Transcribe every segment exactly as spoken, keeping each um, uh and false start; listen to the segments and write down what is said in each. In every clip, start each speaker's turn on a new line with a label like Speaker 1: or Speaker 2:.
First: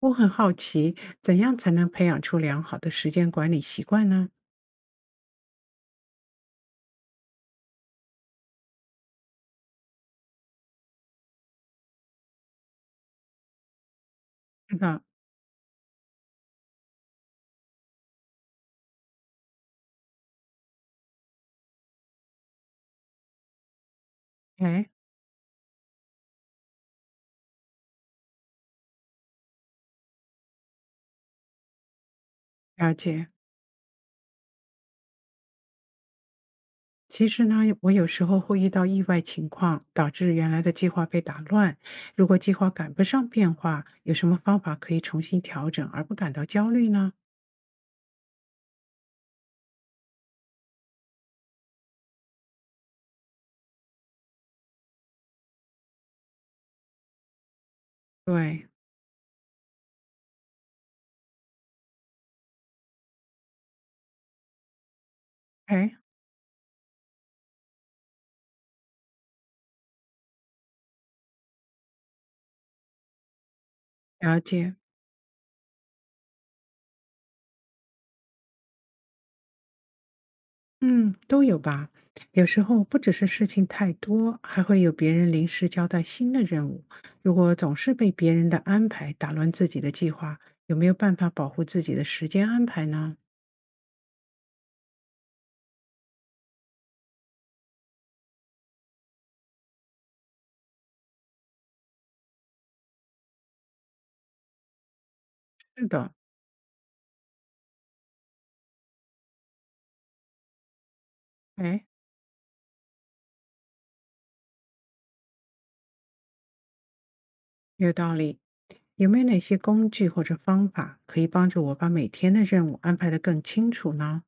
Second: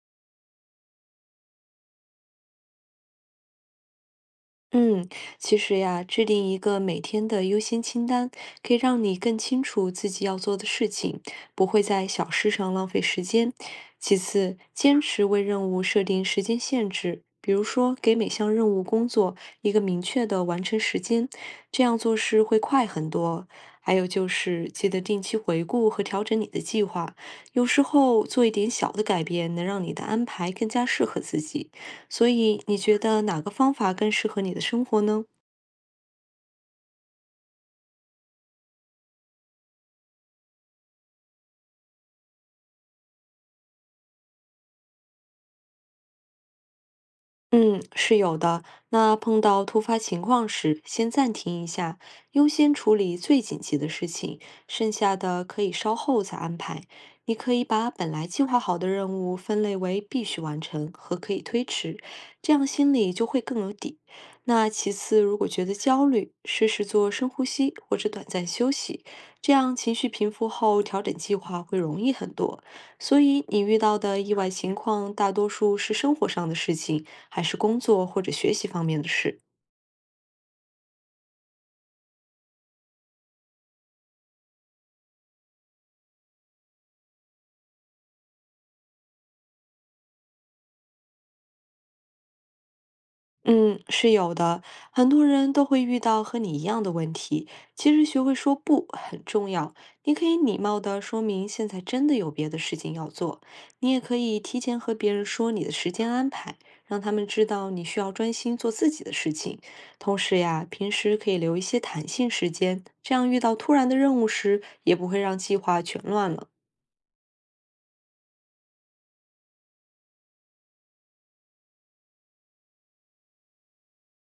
Speaker 1: 我很好奇，怎样才能培养出良好的时间管理习惯呢？
Speaker 2: 嗯，其实呀，制定一个每天的优先清单，可以让你更清楚自己要做的事情，不会在小事上浪费时间。其次，
Speaker 1: 是
Speaker 2: 坚
Speaker 1: 的，
Speaker 2: 持为任务设定时间限制，比如说给每项任务工作一个明确的完成时间，这样做事会快很多。还有就是
Speaker 1: 哎，
Speaker 2: 记得定期回顾和调整你的计划，有时候做一点小的改变，能让你的安排更加适合自己。所以你
Speaker 1: 了
Speaker 2: 觉得
Speaker 1: 解。
Speaker 2: 哪个方法更适合你的生活呢？
Speaker 1: 其实呢，我有时候会遇到意外情况，导致原来的计划被打乱。如果计划赶不上变化，有什么方法可以重新调整而不感到焦虑呢？
Speaker 2: 嗯，是有的。那碰到突发情况时，先暂停一下，优先处理最紧急的事情，剩下的可以稍后再安排。你可以把本来计划
Speaker 1: 对，
Speaker 2: 好的任务分类为必须完成和可以推迟，这样心里就会更有底。那其次，如果觉得
Speaker 1: 哎，
Speaker 2: 焦虑，试试做深呼吸或者短暂休息，这样情绪平复后调整计划会容易很多。所以你遇到的意
Speaker 1: 了
Speaker 2: 外
Speaker 1: 解。
Speaker 2: 情况，大多数是生活上的事情。还是工作或者学习方面的事？
Speaker 1: 嗯，都有吧。有时候不只是事情太多，还会有别人临时交代新的任务。如果总是被别人的安排打乱自己的计划，有没有办法保护自己的时间安排呢？
Speaker 2: 嗯，是有的，很多人都会遇到和你一样的问题。其实学会说不很重要，你可以礼貌的说明现在真的有别的事情要做，你也可以提前和别人说你的
Speaker 1: 是
Speaker 2: 时
Speaker 1: 的，
Speaker 2: 间安排，让他们知道你需要专心做自己的事情。同时呀，平时可以留一些
Speaker 1: 哎，
Speaker 2: 弹性时间，这样遇到突然的任务时，也不会让计划全乱了。
Speaker 1: 有道理。有没有哪些工具或者方法可以帮助我把每天的任务安排得更清楚呢？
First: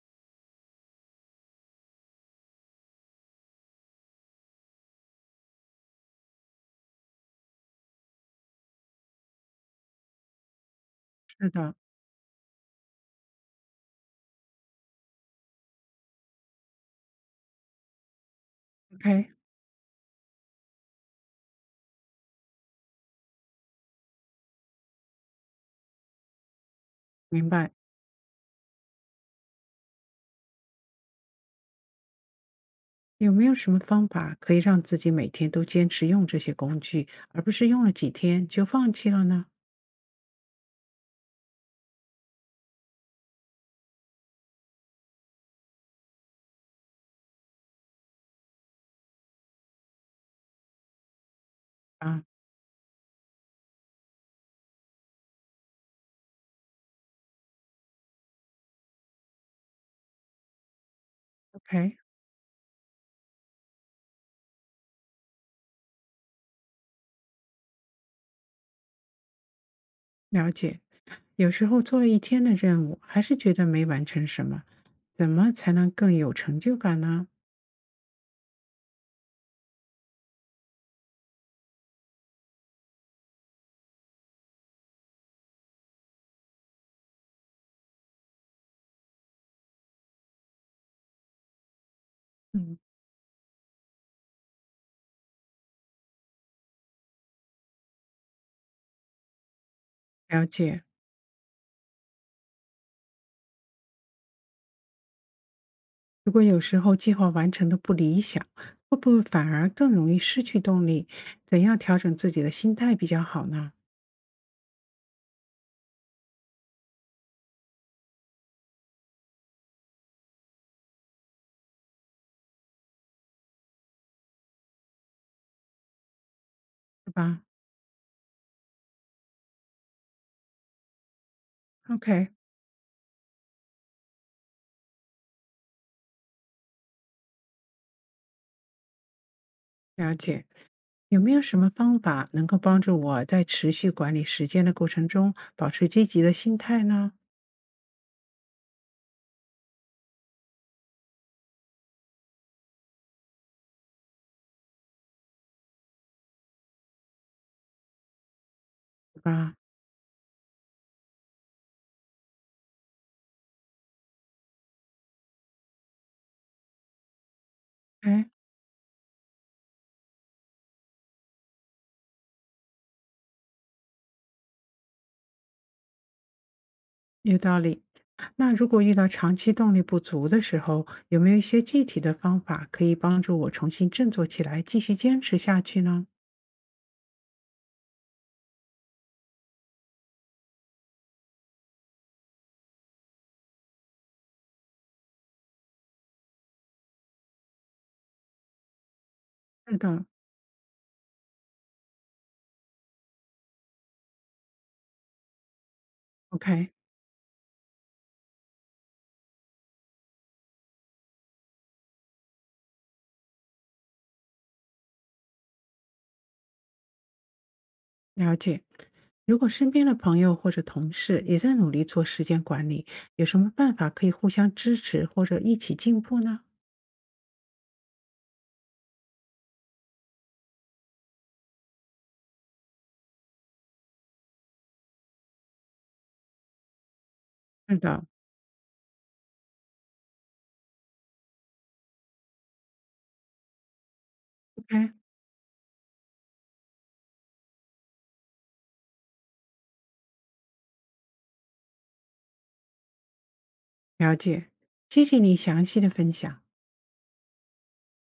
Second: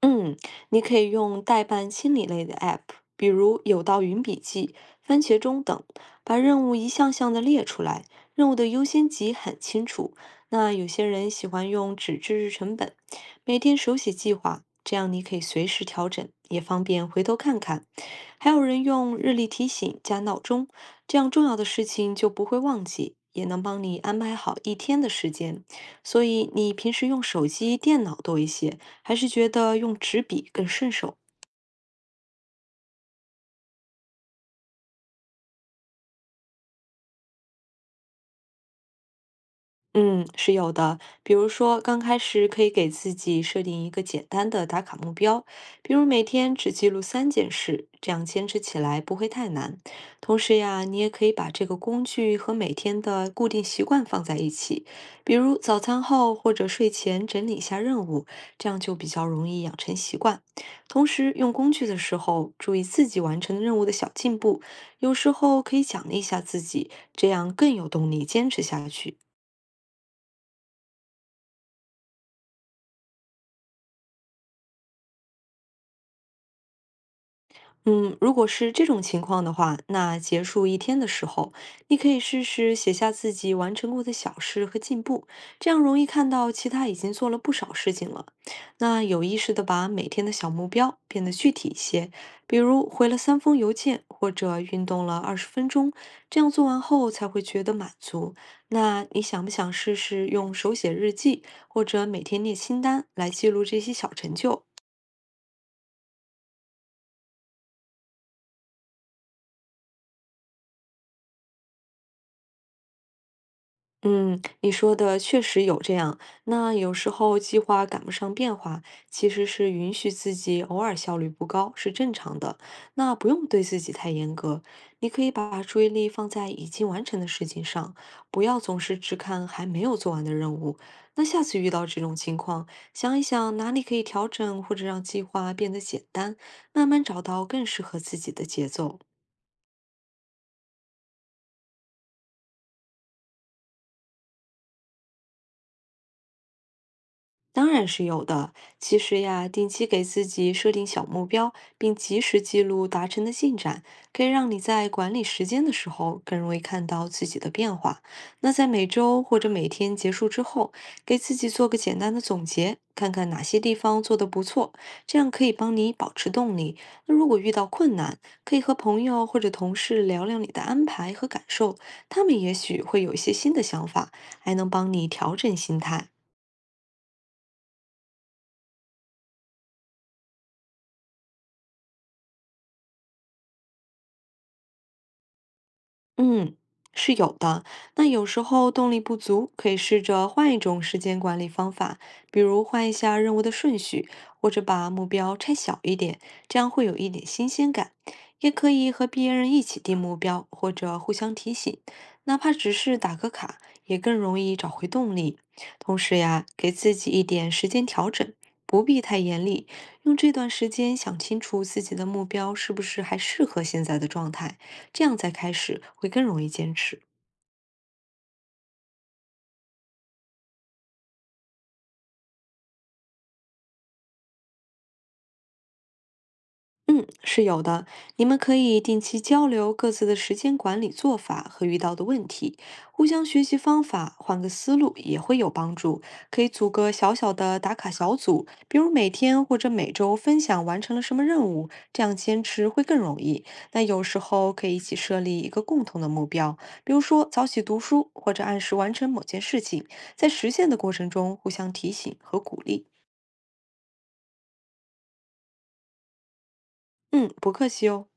Speaker 2: 嗯，你可以用代办清理类的 App，比如有道云笔记、番茄钟等，把任务一项项的列出来，任务的优先级很清楚。那有些人喜
Speaker 1: 是
Speaker 2: 欢
Speaker 1: 的
Speaker 2: 用纸质日程本，每天手写计划，这样你可以随时调整，也方便回头看看。还有人用
Speaker 1: ，OK，
Speaker 2: 日历提醒加闹钟，这样重要的事情就不会忘记。也能帮你安排好一天的时间，所以你平时用手
Speaker 1: 明白。
Speaker 2: 机、电脑多一些，还是觉得用纸笔更顺手？
Speaker 1: 有没有什么方法可以让自己每天都坚持用这些工具，而不是用了几天就放弃了呢？
Speaker 2: 嗯，是有的。比如说，刚开始可以给自己设定一个简单的打卡目标，比如每天只记录三件事，这样坚持起来不会太难。同时呀，你也可以把这个工
Speaker 1: 啊
Speaker 2: 具和每天的固定习惯放在一起，比如早餐后或者睡前整理一下任务，这样就比较容易养成习惯。同时，用工具的
Speaker 1: ，OK。
Speaker 2: 时候，注意自己完成任务的小进步，有时候可以奖励一下自己，这样更有动力坚持下去。
Speaker 1: 了解，有时候做了一天的任务，还是觉得没完成什么，怎么才能更有成就感呢？
Speaker 2: 嗯，如果是这种情况的话，那结束一天的时候，你可以试试写下自己完成过的小事和进步，这样容易看到其他已经做了不少事情了。那有意识的把每天的小目标变得具体一些，比
Speaker 1: 嗯，
Speaker 2: 如回了三封邮件，或者运动了二十分钟，这样做完后才会觉得满足。那你想不想试试
Speaker 1: 了
Speaker 2: 用手
Speaker 1: 解，
Speaker 2: 写日记，或者每天列清单来记录这些小成就？
Speaker 1: 如果有时候计划完成的不理想，会不会反而更容易失去动力？怎样调整自己的心态比较好呢？
Speaker 2: 嗯，你说的确实有这样。那有时候计划赶不上变化，其实是允许自己偶尔效率不高，是正常的。那不用对自己太严格，你可以把注意力放在已经完
Speaker 1: 是
Speaker 2: 成的
Speaker 1: 吧
Speaker 2: 事情上，不要总是只看还没有做完的任务。那下次遇到这种
Speaker 1: ？OK，
Speaker 2: 情况，想一想哪里可以调整，或者让计划变得简单，慢慢找到更适合自己的节奏。
Speaker 1: 了解。有没有什么方法能够帮助我在持续管理时间的过程中保持积极的心态呢？
Speaker 2: 当然是有的。其实呀，定期给自己设定小目标，并及时记录达成的进展，可以让你在管理时间的时候更容易看到自己的变化。那在每
Speaker 1: 是
Speaker 2: 周或者
Speaker 1: 吧？
Speaker 2: 每天结束之后，给自己做个简单的总结，看看哪些地方做得不错，这样可以帮你保持动力。那如果遇到困难，
Speaker 1: 哎，
Speaker 2: 可以和朋友或者同事聊聊你的安排和感受，他们也许会有一些新的想法，还能帮你调整心态。
Speaker 1: 有道理。那如果遇到长期动力不足的时候，有没有一些具体的方法可以帮助我重新振作起来，继续坚持下去呢？
Speaker 2: 嗯，是有的。那有时候动力不足，可以试着换一种时间管理方法，比如换一下任务的顺序，或者把目标拆小一点，这样会有一点新鲜感。也可以和别人一
Speaker 1: 是
Speaker 2: 起定
Speaker 1: 的
Speaker 2: 目标，或者互相提醒，哪怕只是打个卡，也更容易找回动力。同时呀，
Speaker 1: ，OK，
Speaker 2: 给自己一点时间调整，不必太严厉，用这段时间想清楚自己的目标是不是还适合现在的状态。这样再开始会更容易坚持。
Speaker 1: 了解。如果身边的朋友或者同事也在努力做时间管理，有什么办法可以互相支持或者一起进步呢？
Speaker 2: 嗯，是有的。你们可以定期交流各自的时间管理做法和遇到的问题，互相学习方法，换个思路也会有帮助。可以组个小小的打
Speaker 1: 是
Speaker 2: 卡
Speaker 1: 的
Speaker 2: 小组，比如每天或者每周分享完成了什么任务，这样坚持会更容易。那有时候可以一
Speaker 1: ，OK，
Speaker 2: 起设立一个共同的目标，比如说早起读书或者按时完成某件事情，在实现的过程中互相提醒和鼓励。
Speaker 1: 了解。谢谢你详细的分享。
Speaker 2: 嗯，不客气哦。